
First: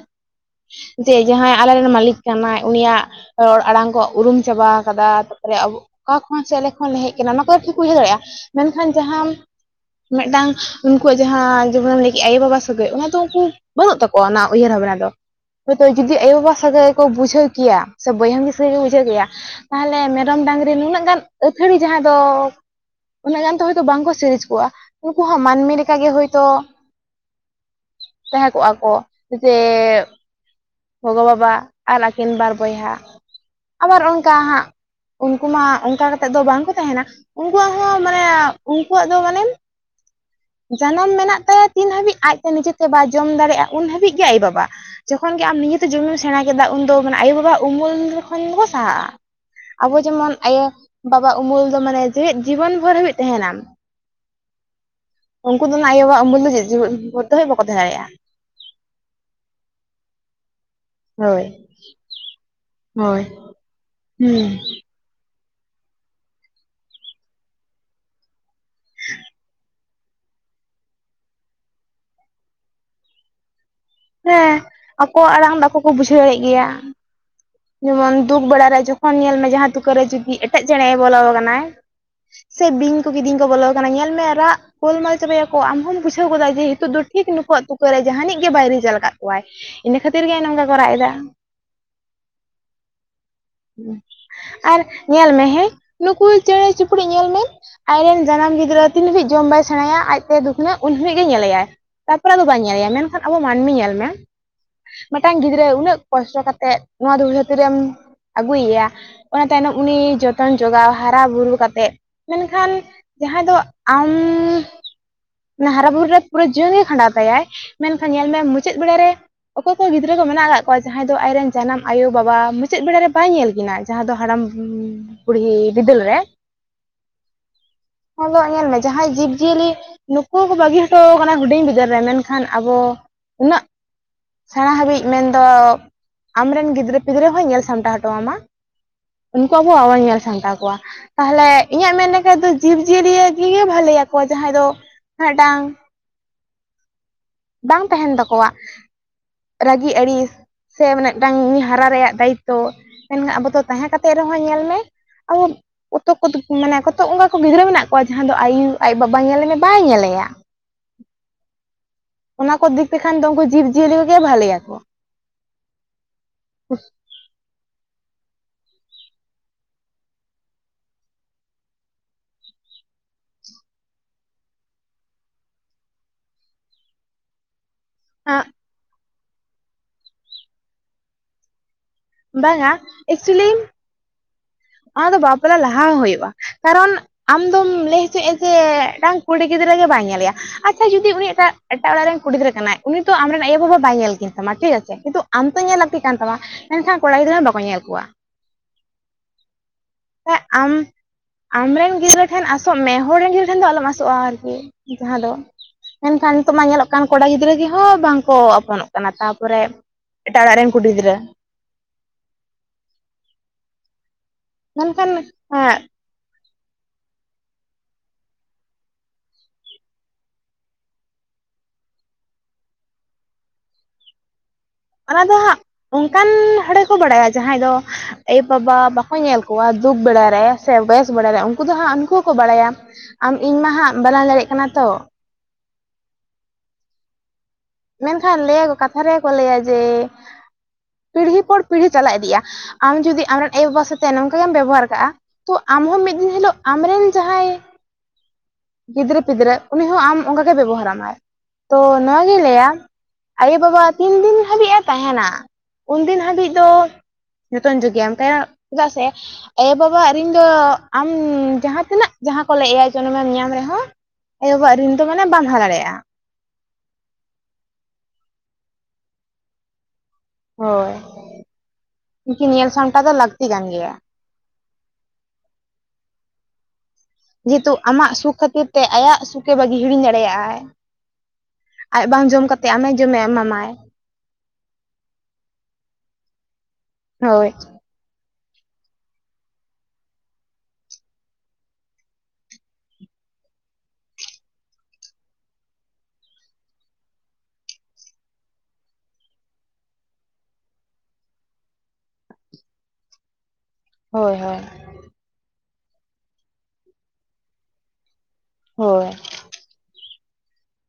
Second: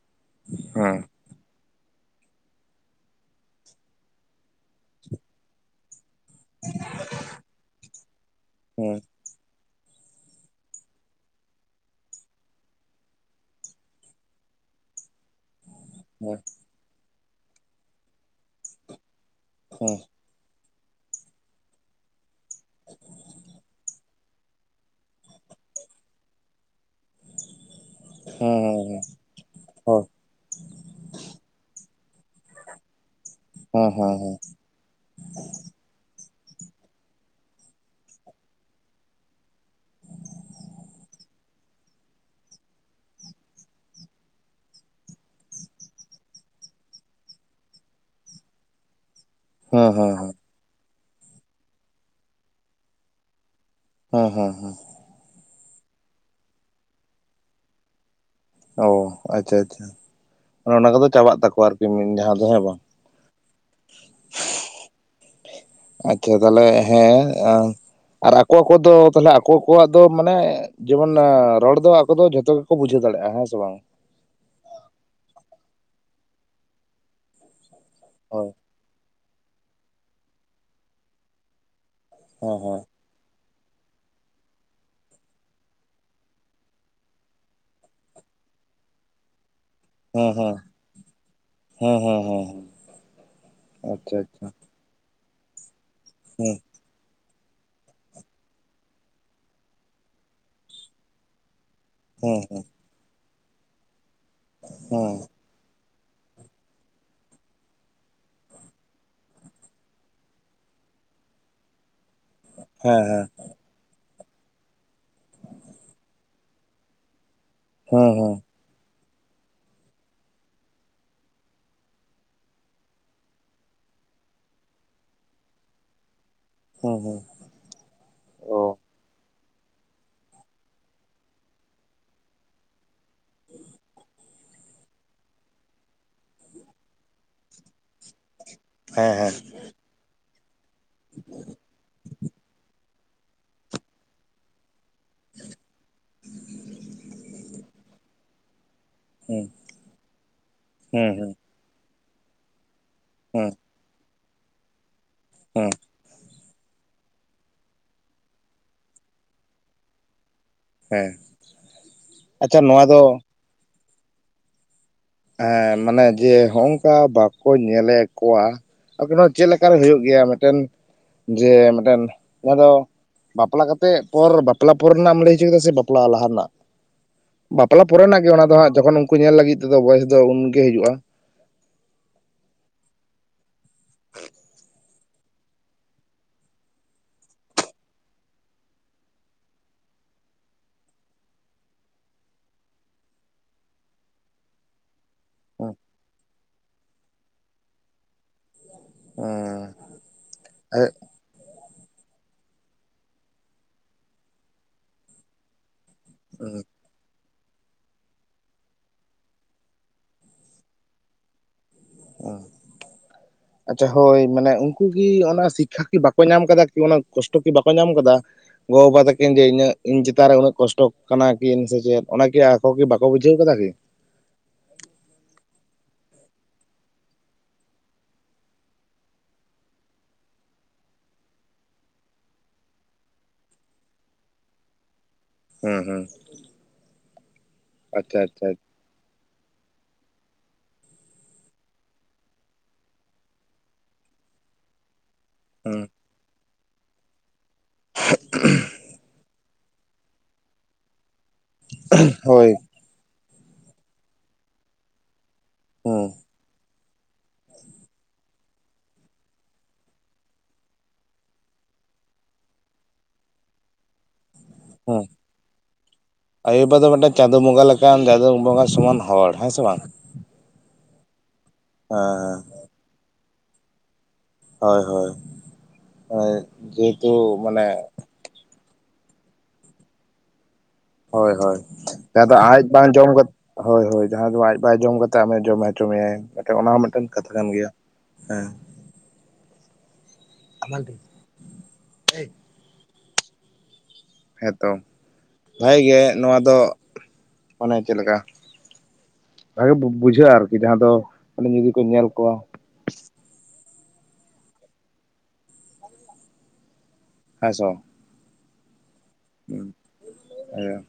ᱦᱮᱸ ᱡᱮ ᱡᱟᱦᱟᱸᱭ ᱟᱞᱮᱨᱮᱱ ᱢᱟ. ᱞᱤᱠ᱾ ᱠᱟᱱᱟᱭ ᱩᱱᱤᱭᱟᱜ ᱨᱚᱲ ᱟᱲᱟᱝ ᱠᱚ ᱩᱨᱩᱢ ᱪᱟᱵᱟ ᱠᱟᱫᱟ ᱛᱟᱯᱚᱨᱮ ᱟᱵᱚ ᱚᱠᱟ ᱠᱷᱚᱱ ᱥᱮ ᱞᱮ ᱠᱷᱚᱱ ᱞᱮ ᱦᱮᱡ ᱟᱠᱟᱱᱟ ᱚᱱᱟ ᱠᱚᱫᱚ ᱴᱷᱤᱠ ᱠᱚ ᱩᱭᱦᱟᱹᱨ ᱫᱟᱲᱮᱜᱼᱟ ᱢᱮᱱᱠᱷᱟᱱ ᱦᱮᱸ ᱡᱟᱦᱟᱱ ᱢᱤᱫᱴᱟᱝ ᱩᱱᱠᱩᱣᱟᱜ ᱡᱟᱦᱟᱸ ᱡᱮᱢᱚᱱᱮᱢ ᱞᱟᱹᱭ ᱠᱮᱫᱼᱟ ᱟᱭᱳᱵᱟᱵᱟ ᱥᱟᱹᱜᱟᱹᱭ ᱚᱱᱟ ᱫᱚ ᱩᱱᱠᱩ ᱵᱟᱹᱱᱩᱜ ᱛᱟᱠᱚᱣᱟ ᱚᱱᱟ ᱩᱭᱦᱟᱨ ᱵᱷᱟᱵᱽᱱᱟ ᱫᱚ᱾ ᱦᱳᱭᱛᱚ ᱡᱩᱫᱤ ᱦᱮᱸ ᱦᱮᱸ ᱦᱮᱸ ᱟᱭᱳᱼᱵᱟᱵᱟ ᱥᱟᱹᱜᱟᱹᱭ‌ ᱠᱚ ᱵᱩᱡᱷᱟᱹᱣ ᱠᱮᱭᱟ, ᱥᱮ ᱵᱚᱭᱦᱟ ᱢᱤᱥᱤ ᱠᱚ ᱵᱩᱡᱷᱟᱹᱣ ᱠᱮᱭᱟ ᱛᱟᱦᱚᱞᱮ ᱢᱮ ᱢᱮᱨᱚᱢ ᱰᱟᱝᱜᱽᱨᱤ ᱱᱩᱱᱟᱹᱜ ᱜᱟᱱ ᱟᱹᱛᱷᱟᱹᱲᱤ ᱡᱟᱦᱟᱸᱭ ᱫᱚ [unintelligible] ᱩᱱᱟᱹᱜ ᱜᱟᱱ ᱫᱚ ᱦᱚᱭᱛᱚ ᱵᱟᱝᱠᱚ ᱥᱤᱨᱤᱡᱽ ᱠᱚᱜᱼᱟ ᱩᱱᱠᱩ ᱦᱚᱸ ᱢᱟᱹᱱᱢᱤ ᱞᱮᱠᱟ ᱜᱮ ᱦᱳᱭᱛᱚ᱾ ᱛᱟᱦᱮᱸ ᱠᱚᱜᱼᱟ ᱦᱮᱸ ᱠᱚ ᱡᱮ ᱦᱮᱸ ᱜᱚᱜᱚ ᱵᱟᱵᱟ᱾ ᱟᱨ ᱟᱹᱠᱤᱱ ᱵᱟᱨ ᱵᱚᱭᱦᱟ ᱦᱮᱸ ᱟᱵᱟᱨ ᱦᱮᱸ ᱦᱮᱸ ᱚᱱᱠᱟ ᱦᱟᱸᱜ ᱩᱱᱠᱩ ᱢᱟ ᱚᱱᱠᱟ ᱠᱟᱛᱮᱫ ᱫᱚ ᱵᱟᱝᱠᱚ ᱛᱟᱦᱮᱱᱟ᱾ ᱩᱱᱠᱩᱣᱟᱜ ᱦᱚᱸ ᱢᱟᱱᱮ ᱩᱱᱠᱩᱣᱟᱜ ᱫᱚ ᱢᱟᱱᱮ᱾ ᱡᱟᱱᱟᱢ ᱢᱮᱱᱟᱜ ᱛᱟᱭᱟ ᱛᱤᱱ ᱦᱟᱹᱵᱤᱡ ᱟᱡᱛᱮ ᱱᱤᱡᱮᱛᱮ ᱵᱟᱭ ᱡᱚᱢ ᱫᱟᱲᱮᱭᱟᱜᱼᱟ ᱩᱱ ᱦᱟᱹᱵᱤᱡ ᱜᱮ ᱟᱭᱳ ᱵᱟᱵᱟ᱾ ᱡᱚᱠᱷᱚᱱ ᱜᱮ ᱟᱢ ᱱᱮᱡᱮ ᱛᱮ ᱡᱚᱢᱮᱢ ᱥᱮᱬᱟ ᱠᱮᱫᱟ ᱩᱱᱫᱚ ᱢᱟᱱᱮ ᱟᱭᱳᱼᱵᱟᱵᱟᱣᱟᱜ ᱩᱢᱩᱞ ᱠᱷᱚᱱ ᱫᱚᱠᱚ ᱥᱟᱦᱟᱜᱼᱟ ᱦᱮᱸ ᱟᱵᱚ ᱦᱮᱸ ᱦᱮᱸ ᱡᱮᱢᱚᱱ ᱟᱭᱳ ᱵᱟᱵᱟᱜ ᱩᱢᱩᱞ ᱫᱚ ᱢᱟᱱᱮ ᱡᱮᱣᱮᱫ ᱡᱤᱵᱚᱱ ᱵᱷᱳᱨ ᱦᱟᱹᱵᱤᱡ ᱛᱟᱦᱮᱱᱟ ᱦᱟᱸ ᱦᱟᱸ ᱦᱟᱸ ᱩᱱᱠᱩ ᱫᱚ ᱱᱟᱜ ᱟᱭᱳᱼᱵᱟᱵᱟ ᱩᱢᱩᱞ ᱫᱚ ᱡᱤᱣᱤᱫ [unintelligible] ᱵᱷᱚᱨ ᱫᱚ ᱵᱟᱠᱚ ᱛᱟᱦᱮᱸ ᱫᱟᱲᱮᱭᱟᱜᱼᱟ᱾ ᱚᱻ ᱟᱪᱪᱷᱟ ᱟᱪᱪᱷᱟ ᱚᱱᱟ ᱠᱚᱫᱚ ᱪᱟᱵᱟᱜ ᱦᱳᱭ ᱛᱟᱠᱚᱣᱟ ᱟᱨᱠᱤ ᱢᱮᱱ ᱡᱟᱦᱟᱸ ᱫᱚ ᱦᱮᱸ ᱵᱟᱝ ᱦᱳᱭ ᱦᱩᱸ ᱟᱪᱪᱷᱟ ᱛᱟᱦᱚᱞᱮ ᱦᱮᱸ ᱟᱨ ᱟᱨ ᱟᱠᱚ ᱟᱠᱚ ᱠᱚ ᱫᱚ ᱛᱟᱦᱚᱞᱮ ᱟᱠᱚ, ᱟᱠᱚᱣᱟᱜ ᱫᱚ ᱢᱟᱱᱮ ᱡᱮᱢᱚᱱ ᱨᱚᱲ ᱫᱚ ᱟᱠᱚ ᱫᱚ ᱡᱷᱚᱛᱚ ᱜᱮᱠᱚ ᱵᱩᱡᱷᱟᱹᱣ ᱫᱟᱲᱮᱭᱟᱜᱼᱟ ᱾ ᱦᱮᱸ ᱥᱮ ᱵᱟᱝ? ᱦᱮᱸ ᱟᱠᱚᱣᱟᱜ ᱟᱲᱟᱝ ᱟᱠᱚ ᱠᱚ ᱵᱩᱡᱷᱟᱹᱣ ᱫᱟᱲᱮᱭᱟᱜ ᱜᱮᱭᱟ ᱡᱮᱢᱚᱱ ᱫᱩᱠ ᱦᱳᱭ ᱵᱮᱲᱮ ᱨᱮ [unintelligible] ᱠᱷᱟᱱ ᱧᱮᱞ ᱢᱮ ᱡᱟᱦᱟᱸ ᱛᱩᱠᱟᱹ ᱨᱮ ᱪᱩᱯᱤ ᱮᱴᱟᱜ ᱪᱮᱬᱮ ᱵᱚᱞᱚᱣ ᱟᱠᱟᱱᱟᱭ, ᱦᱮᱸ ᱥᱮ ᱦᱮᱸ ᱵᱤᱧ ᱩᱱᱠᱩ ᱠᱤᱫᱤᱧ ᱠᱚ ᱵᱚᱞᱚᱣ ᱟᱠᱟᱱᱟ ᱧᱮᱞ ᱢᱮ ᱨᱟᱜ, ᱜᱳᱢᱟᱞ ᱪᱟᱵᱟᱭᱟᱠᱚ ᱟᱢ ᱦᱚᱢ ᱵᱩᱡᱷᱟᱹᱣ ᱜᱚᱫᱟ ᱡᱮ ᱦᱤᱛᱳᱜ ᱫᱚ ᱴᱷᱤᱠ ᱱᱩᱠᱩ ᱟᱜ ᱛᱩᱠᱟᱹ ᱨᱮ ᱡᱟᱦᱟᱱᱤᱡ ᱜᱮ ᱵᱟᱭᱨᱤ, ᱧᱮᱞ ᱟᱠᱟᱫ ᱠᱚᱣᱟᱭ ᱤᱱᱟᱹ ᱠᱷᱟᱹᱛᱤᱨ ᱜᱮ ᱱᱚᱝᱠᱟ ᱠᱚ ᱨᱟᱜ ᱮᱫᱟ᱾ ᱦᱩᱸᱻᱦᱩᱸᱻᱦᱩᱸᱻᱦᱩᱸ ᱟᱨ ᱧᱮᱞ ᱢᱮ ᱦᱮᱸ, ᱱᱩᱠᱩ ᱦᱮᱸ ᱪᱮᱬᱮ ᱪᱩᱯᱲᱤᱡ ᱧᱮᱞ ᱢᱮ, ᱟᱡᱨᱮᱱ ᱡᱟᱱᱟᱢ ᱜᱤᱫᱽᱨᱟᱹ ᱛᱤᱱ ᱦᱟᱹᱵᱤᱡ ᱡᱚᱢ ᱵᱟᱭ ᱥᱮᱬᱟᱭᱟ ᱟᱡᱛᱮ ᱫᱩᱠᱷ ᱧᱚᱜ ᱩᱱ ᱦᱟᱹᱵᱤᱡ ᱜᱮᱭ ᱧᱮᱞᱮᱭᱟᱭ᱾ ᱛᱟᱨ ᱯᱚᱨᱮ ᱦᱮᱸ ᱟᱫᱚ ᱵᱟᱭ ᱦᱮᱸ ᱦᱮᱸ ᱧᱮᱞᱮᱭᱟ ᱢᱮᱱᱠᱷᱟᱱ ᱟᱵᱚ ᱢᱟᱹᱱᱢᱤ ᱧᱮᱞ ᱢᱮ ᱦᱮᱸ ᱢᱤᱫᱴᱟᱝ ᱜᱤᱫᱽᱨᱟᱹ ᱩᱱᱟᱹᱜ ᱠᱚᱥᱴᱚ ᱠᱟᱛᱮᱫ ᱱᱚᱣᱟ ᱫᱷᱩᱲᱤ ᱫᱷᱟᱹᱨᱛᱤ ᱨᱮᱢ ᱟᱹᱜᱩᱭ ᱮᱭᱟ, ᱚᱱᱟ ᱛᱟᱭᱱᱚᱢ ᱩᱱᱤ ᱡᱚᱛᱚᱱ ᱡᱚᱜᱟᱣ ᱦᱟᱨᱟᱼᱵᱩᱨᱩ ᱠᱟᱛᱮᱫ, ᱢᱮᱱ ᱠᱷᱟᱱ ᱦᱮᱸ ᱦᱮᱸ ᱦᱮᱸ ᱡᱟᱦᱟᱸ ᱫᱚ ᱟᱢᱻ ᱦᱟᱨᱟ ᱵᱩᱨᱩ ᱨᱮ ᱯᱩᱨᱟᱹ ᱡᱤᱭᱚᱱ ᱜᱮᱭ ᱠᱷᱟᱸᱰᱟᱣ ᱛᱟᱭᱟᱭ ᱢᱮᱱᱠᱷᱟᱱ ᱦᱮᱸ ᱧᱮᱞ ᱢᱮ ᱢᱩ ᱢᱩᱪᱟᱹᱫ ᱵᱮᱲᱟ ᱨᱮ ᱚᱠᱚᱭ ᱠᱚ ᱜᱤᱫᱽᱨᱟᱹ ᱠᱚ ᱢᱮᱱᱟᱜ ᱟᱠᱟᱫ ᱠᱚᱣᱟ ᱡᱟᱦᱟᱸᱭ ᱫᱚ ᱟᱡ ᱨᱮᱱ ᱡᱟᱱᱟᱢ ᱟᱭᱳ-ᱵᱟᱵᱟ ᱢᱩᱪᱟᱹᱫ ᱵᱮᱲᱟ ᱨᱮ ᱵᱟᱭ ᱧᱮᱞ ᱠᱤᱱᱟ, ᱡᱟᱦᱟᱸ ᱫᱚ ᱦᱟᱲᱟᱢ ᱵᱩᱲᱦᱤ ᱵᱤᱫᱟᱹᱞ ᱨᱮ᱾ [unintelligible] [unintelligible] ᱚ ᱧᱮᱞ ᱢᱮ ᱡᱟᱦᱟᱸᱭ ᱡᱤᱵᱽ ᱡᱤᱭᱟᱹᱞᱤ, ᱱᱩᱠᱩ ᱠᱚ ᱵᱟᱹᱜᱤ ᱦᱚᱴᱚᱣ ᱠᱟᱱᱟ ᱦᱩᱰᱤᱧ ᱵᱤᱫᱟᱹᱞ ᱨᱮ ᱢᱮᱱᱠᱷᱟᱱ ᱟᱵᱚ, ᱩᱱᱟᱹᱜ ᱥᱮᱬᱟ ᱦᱟᱹᱵᱤᱡ ᱢᱮᱱᱫᱚᱻ ᱟᱢ ᱨᱮᱱ ᱜᱤᱫᱽᱨᱟᱹ ᱯᱤᱫᱽᱨᱟᱹ ᱦᱚᱸᱭ ᱧᱮᱞ ᱥᱟᱢᱴᱟᱣᱼᱟ᱾ ᱴᱚᱢᱟ ᱦᱮᱸᱻᱦᱮᱸᱻ ᱟᱵᱚ ᱵᱟᱵᱚ ᱧᱮᱞ ᱥᱟᱢᱴᱟᱣ ᱠᱚᱣᱟ, ᱛᱟᱦᱚᱞᱮ ᱤᱧᱟᱹᱜ ᱢᱮᱱ ᱞᱮᱠᱷᱟᱡ ᱫᱚ ᱡᱤᱵᱽ ᱡᱤᱭᱟᱹᱞᱤ [unintelligible] ᱜᱮ ᱵᱷᱟᱹᱞᱮᱭᱟᱠᱚ ᱡᱟᱦᱟᱸᱭ ᱫᱚ, ᱢᱤᱫᱴᱟᱝ, ᱵᱟᱝ ᱛᱟᱦᱮᱱ ᱛᱟᱠᱚᱣᱟ᱾ ᱦᱮᱸ ᱨᱟᱹᱜᱤ ᱟᱹᱲᱤᱥ ᱥᱮ ᱦᱮᱸ ᱢᱟᱱᱮ ᱦᱮᱸ ᱢᱤᱫᱴᱟᱝ ᱦᱟᱨᱟ ᱨᱮᱭᱟᱜ ᱫᱟᱭᱤᱛᱛᱚ ᱾ ᱢᱮᱱᱠᱷᱟᱱ ᱟᱵᱚ ᱦᱮᱸ ᱫᱚ ᱛᱟᱦᱮᱸ ᱠᱟᱛᱮ ᱨᱮᱦᱚᱸ ᱧᱮᱞ ᱢᱮ ᱟᱵᱚ ᱦᱚᱸ ᱠᱚᱛᱚᱠ ᱠᱚ ᱢᱟᱱᱮ ᱠᱚᱛᱚ ᱚᱱᱠᱟ ᱠᱚ ᱜᱤᱫᱽᱨᱟᱹ ᱢᱮᱱᱟᱜ ᱠᱚᱣᱟ ᱡᱟᱦᱟᱸ ᱫᱚ ᱟᱭᱳ ᱟᱡ ᱵᱟᱵᱟ ᱧᱮᱞᱮ ᱢᱮ ᱵᱟᱭ ᱧᱮᱞᱮᱭᱟ ᱦᱮᱸ ᱚᱱᱟ ᱟᱪᱪᱷᱟ ᱠᱚ ᱱᱚᱣᱟ ᱫᱤᱠ ᱛᱮ ᱠᱷᱟᱱ ᱫᱚ ᱩᱱᱠᱩ ᱡᱤᱵᱽᱼᱡᱤᱭᱟᱹᱞᱤ ᱠᱚᱜᱮ ᱵᱷᱟᱹᱞᱮᱭᱟᱠᱚ᱾ ᱦᱮᱸ ᱢᱟᱱᱮ ᱡᱮ ᱦᱚᱸᱼᱚᱝᱠᱟ ᱵᱟᱯ ᱠᱚ ᱧᱮᱞᱮ ᱠᱚᱣᱟ [unintelligible] ᱠᱤᱱ ᱪᱮᱫᱠᱟᱨᱮ ᱦᱩᱭᱩᱜ ᱜᱮᱭᱟ ᱢᱤᱫᱴᱮᱱ ᱡᱮ ᱢᱤᱫᱴᱮᱱ ᱚᱱᱟ ᱫᱚ ᱵᱟᱯᱞᱟ ᱠᱟᱛᱮᱫ ᱯᱚᱨ ᱵᱟᱯᱞᱟ ᱯᱚᱨ ᱨᱮᱱᱟᱜ ᱮᱢ ᱞᱟᱹᱭ ᱦᱚᱪᱚ ᱠᱮᱫᱟ ᱥᱮ ᱵᱟᱯᱞᱟ ᱞᱟᱦᱟ ᱨᱮᱱᱟᱜ ᱵᱟᱯᱞᱟ ᱯᱚᱨᱮᱱᱟᱜ ᱜᱮ ᱚᱱᱟ ᱫᱚ ᱦᱟᱸᱜ ᱡᱚᱠᱷᱚᱱ ᱩᱱᱠᱩ ᱧᱮᱞ ᱞᱟᱹᱜᱤᱫ ᱛᱮᱫᱚ ᱵᱚᱭᱮᱥ ᱫᱚ ᱩᱱᱜᱮ ᱦᱩᱭᱩᱩᱜᱼᱟ᱾ ᱵᱟᱝ-ᱟ, ᱮᱠᱪᱩᱭᱮᱞᱤ [inaudible] ᱚᱱᱟ ᱫᱚ ᱵᱟᱯᱞᱟ ᱞᱟᱦᱟ ᱦᱚᱸ ᱦᱳᱭᱳᱜᱼᱟ᱾ ᱠᱟᱨᱚᱱ ᱟᱢᱫᱚᱢ ᱞᱟᱹᱭ ᱦᱚᱪᱚᱭᱮᱜ-ᱟ ᱡᱮ ᱢᱤᱫᱴᱟᱝ ᱠᱩᱲᱤ ᱜᱤᱫᱽᱨᱟᱹ ᱜᱮ ᱵᱟᱭ ᱧᱮᱞᱮᱭᱟ᱾ ᱟᱪᱪᱷᱟ ᱡᱩᱫᱤ ᱩᱱᱤ ᱮᱴᱟᱜ ᱮᱴᱟᱜ ᱚᱲᱟᱜ ᱨᱮᱱ ᱠᱩᱲᱤ ᱜᱤᱫᱽᱨᱟᱹ ᱠᱟᱱᱟᱭ ᱩᱱᱤ ᱛᱚ ᱟᱢ ᱨᱮᱱ ᱟᱭᱳ-ᱵᱟᱵᱟ ᱵᱟᱭ ᱧᱮᱞ ᱠᱤᱱ ᱛᱟᱢᱟ ᱴᱷᱤᱠ ᱟᱪᱷᱮ ᱠᱤᱱᱛᱩ, ᱟᱢ ᱛᱚ ᱧᱮᱞ ᱞᱟᱹᱠᱛᱤ ᱠᱟᱱ ᱛᱟᱢᱟ ᱢᱮᱱᱠᱷᱟᱱ ᱠᱚᱲᱟ ᱜᱤᱫᱽᱨᱟᱹ ᱦᱚᱸ ᱵᱟᱠᱚ ᱧᱮᱞ ᱠᱚᱣᱟ ᱦᱩᱸ [unintelligible] ᱟᱢ ᱟᱢ ᱨᱮᱱ ᱜᱤᱫᱽᱨᱟᱹ ᱴᱷᱮᱱ ᱟᱸᱥᱚᱜ ᱢᱮ, ᱦᱚᱲ ᱨᱮᱱ ᱜᱤᱫᱽᱨᱟᱹ ᱴᱷᱮᱱ ᱫᱚ ᱟᱞᱚᱢ ᱟᱸᱥᱚᱜᱼᱟ ᱟᱨᱠᱤ ᱡᱟᱦᱟᱸ ᱫᱚ᱾ ᱢᱮᱱᱠᱷᱟᱱ ᱱᱤᱛᱚᱜ ᱢᱟ ᱧᱮᱞᱚᱜ ᱠᱟᱱ ᱠᱚᱲᱟ ᱜᱤᱫᱽᱨᱟᱹ ᱜᱮ ᱦᱚᱸ ᱵᱟᱝᱠᱚ ᱟᱯᱚᱱᱚᱜ ᱠᱟᱱᱟ ᱾ ᱛᱟᱨ ᱯᱚᱨᱮ ᱮᱴᱟᱜ ᱚᱲᱟᱜ ᱨᱮᱱ ᱠᱩᱰᱤ ᱜᱤᱫᱽᱨᱟᱹ ᱟᱪᱪᱷᱟ ᱦᱳᱭ ᱢᱟᱱᱮ ᱩᱱᱠᱩ ᱢᱮᱱᱠᱷᱟᱱ ᱜᱤ ᱚᱱᱟ ᱥᱤᱠᱠᱷᱟ ᱦᱮᱸ ᱠᱤ ᱵᱟᱠᱚ ᱧᱟᱢ ᱠᱟᱫᱟ ᱠᱤ ᱚᱱᱟ ᱠᱚᱥᱴᱚ ᱠᱤ ᱵᱟᱠᱚ ᱧᱟᱢ ᱠᱟᱫᱟ ᱜᱚ ᱵᱟᱵᱟ ᱛᱟᱹᱠᱤᱱ ᱡᱮ ᱤᱧᱟᱹᱜ ᱤᱧ ᱪᱮᱛᱟᱱ ᱨᱮ ᱩᱱᱟᱹᱜ ᱠᱚᱥᱴᱚ ᱠᱟᱱᱟ ᱠᱤᱱ ᱥᱮ ᱪᱮᱫ ᱚᱱᱟᱠᱤ ᱟᱠᱚ ᱠᱤ ᱵᱟᱠᱚ ᱵᱩᱡᱷᱟᱹᱣ ᱟᱠᱟᱫᱟ ᱠᱤ᱾ ᱚᱱᱟ ᱫᱚ ᱦᱟᱸᱜ ᱚᱱᱠᱟᱱ ᱦᱚᱲ ᱠᱚ ᱵᱟᱲᱟᱭᱟ ᱡᱟᱦᱟᱸᱭ ᱫᱚ ᱟᱭᱳ ᱵᱟᱵᱟ ᱵᱟᱠᱚ ᱧᱮᱞ ᱠᱚᱣᱟ ᱫᱩᱠ ᱵᱮᱲᱟᱨᱮ ᱥᱮ ᱵᱮᱥ ᱵᱟᱲᱟᱨᱮ ᱩᱱᱠᱩ ᱫᱚ ᱦᱟᱸᱜ ᱩᱱᱠᱩ ᱦᱚᱸᱠᱚ ᱵᱟᱲᱟᱭᱟ᱾ ᱟᱢ ᱤᱧ ᱢᱟ ᱦᱟᱸᱜ ᱵᱟᱲᱟᱭ ᱫᱟᱲᱮᱭᱟᱜ ᱠᱟᱱᱟ ᱛᱚ ᱦᱮᱸ ᱦᱩᱸ ᱟᱪᱪᱷᱟ ᱢᱮᱱᱠᱷᱟᱱ ᱟᱪᱪᱷᱟ ᱞᱟᱹᱭᱟᱠᱚ ᱠᱟᱛᱷᱟ ᱨᱮᱭᱟᱜᱠᱚ ᱞᱟᱹᱭᱟ ᱡᱮ ᱯᱤᱲᱦᱤ ᱯᱚᱨ ᱯᱤᱲᱦᱤ ᱪᱟᱞᱟᱜ ᱤᱫᱤᱜᱼᱟ ᱟᱢ ᱡᱩᱫᱤ ᱟᱢ ᱨᱮᱱ ᱟᱭᱳ ᱵᱟᱵᱟ ᱥᱟᱛᱮ ᱱᱚᱝᱠᱟ ᱜᱮᱢ ᱵᱮᱵᱚᱦᱟᱨ ᱠᱟᱜᱼᱟ᱾ ᱛᱚ ᱦᱩᱸ ᱟᱢᱦᱚᱸ ᱢᱤᱫ ᱫᱤᱱ ᱦᱤᱞᱳᱜ ᱟᱢᱨᱮᱱ ᱡᱟᱦᱟᱸᱭ ᱜᱤᱫᱽᱨᱟᱹ ᱯᱤᱫᱽᱨᱟᱹ ᱩᱱᱤ ᱦᱚᱸ ᱟᱢ ᱚᱱᱠᱟᱜᱮ ᱵᱮᱵᱚᱦᱟᱨᱟᱢᱟᱭ ᱛᱚ ᱱᱚ᱾ ᱦᱳᱭ ᱟᱭᱳᱼᱵᱟᱵᱟ ᱛᱤᱱ ᱫᱤᱱ ᱦᱟᱹᱵᱤᱡᱼ ᱮ ᱛᱟᱦᱮᱱᱟ ᱦᱩᱸ ᱩᱱᱫᱤᱱ ᱦᱟᱹᱵᱤᱡ ᱫᱚ ᱱᱩᱛᱚᱱ ᱡᱩᱜ ᱜᱮᱭᱟᱢ ᱯᱮᱲᱟᱜ ᱪᱮᱫᱟᱜ ᱥᱮ ᱟᱭᱳ ᱵᱟᱵᱟ ᱟᱨ ᱤᱧ ᱫᱚ ᱟᱢ ᱡᱟᱦᱟᱸ ᱛᱤᱱᱟᱹᱜ ᱡᱟᱦᱟᱸ ᱠᱚ ᱞᱮᱭᱟ ᱡᱚᱱᱚᱢᱮᱢ ᱧᱟᱢ ᱨᱮᱦᱚᱸ᱾ ᱟᱭᱳ ᱵᱟᱵᱟ ᱨᱤᱱ ᱫᱚ ᱢᱟᱱᱮ ᱵᱟᱢ ᱞᱟᱦᱟ ᱫᱟᱲᱮᱭᱟᱜᱼᱟ᱾ ᱟᱭᱳᱵᱟ ᱫᱚ ᱢᱤᱫᱴᱮᱱ ᱪᱟᱸᱫᱳ ᱵᱚᱸᱜᱟ ᱞᱮᱠᱟᱱ ᱪᱟᱸᱫᱳ ᱵᱚᱸᱜᱟ ᱥᱚᱢᱟᱱ ᱦᱚᱲ ᱦᱮᱸ ᱥᱮ ᱵᱟᱝ? ᱦᱳᱭ ᱦᱮᱸ ᱩᱱᱠᱤ ᱧᱮᱞ ᱥᱟᱢᱴᱟᱣ ᱫᱚ ᱞᱟᱹᱠᱛᱤ ᱠᱟᱱ ᱜᱮᱭᱟ᱾ ᱦᱳᱭ ᱦᱳᱭ ᱦᱚᱭ ᱡᱮ ᱦᱮ ᱛᱩ ᱡᱮᱦᱮᱛᱩ ᱟᱢᱟᱜ ᱥᱩᱠ ᱠᱷᱟᱹᱛᱤᱨ ᱛᱮ ᱟᱭᱟᱜ ᱥᱩᱠᱮ ᱵᱟᱹᱜᱤ ᱦᱤᱲᱤᱧ ᱫᱟᱲᱮᱭᱟᱜᱟᱭ ᱦᱳᱭ ᱦᱳᱭ ᱡᱟᱦᱟᱸᱫᱚ ᱟᱡ ᱵᱟᱝ ᱟᱢᱮ ᱡᱚᱢ ᱡᱚᱢᱮ ᱠᱟᱛᱮ ᱮᱢᱟᱢᱟᱭ ᱦᱳᱭ ᱦᱳᱭ ᱡᱟᱦᱟᱸ ᱫᱚ ᱟᱡ ᱵᱟᱭ ᱡᱚᱢ ᱠᱟᱛᱮᱫ ᱟᱢᱮ ᱡᱚᱢ ᱦᱚᱪᱚ ᱢᱮᱭᱟᱭ ᱚᱱᱟ ᱦᱚᱸ ᱢᱤᱫᱴᱮᱱ ᱠᱟᱛᱷᱟ ᱠᱟᱱ ᱦᱳᱭ ᱜᱮᱭᱟ ᱦᱮᱸ᱾ [unintelligible] ᱦᱮᱸᱛᱚ ᱵᱷᱟᱜᱮ ᱜᱮ ᱱᱚᱣᱟ ᱫᱚ ᱚᱱᱮ ᱪᱮᱫ ᱞᱮᱠᱟ᱾ ᱵᱷᱟᱜᱮ ᱵᱩᱡᱷᱟᱹᱜᱼᱟ ᱟᱨᱠᱤ ᱡᱟᱦᱟᱸ ᱫᱚ ᱢᱟᱱᱮ ᱡᱩᱫᱤ ᱠᱚ ᱧᱮᱞ ᱠᱚᱣᱟ᱾ ᱦᱳᱭ ᱦᱳᱭ [inaudible] ᱦᱮᱸᱥᱚ ᱦᱳᱭ ᱩᱦ ᱦᱮᱸ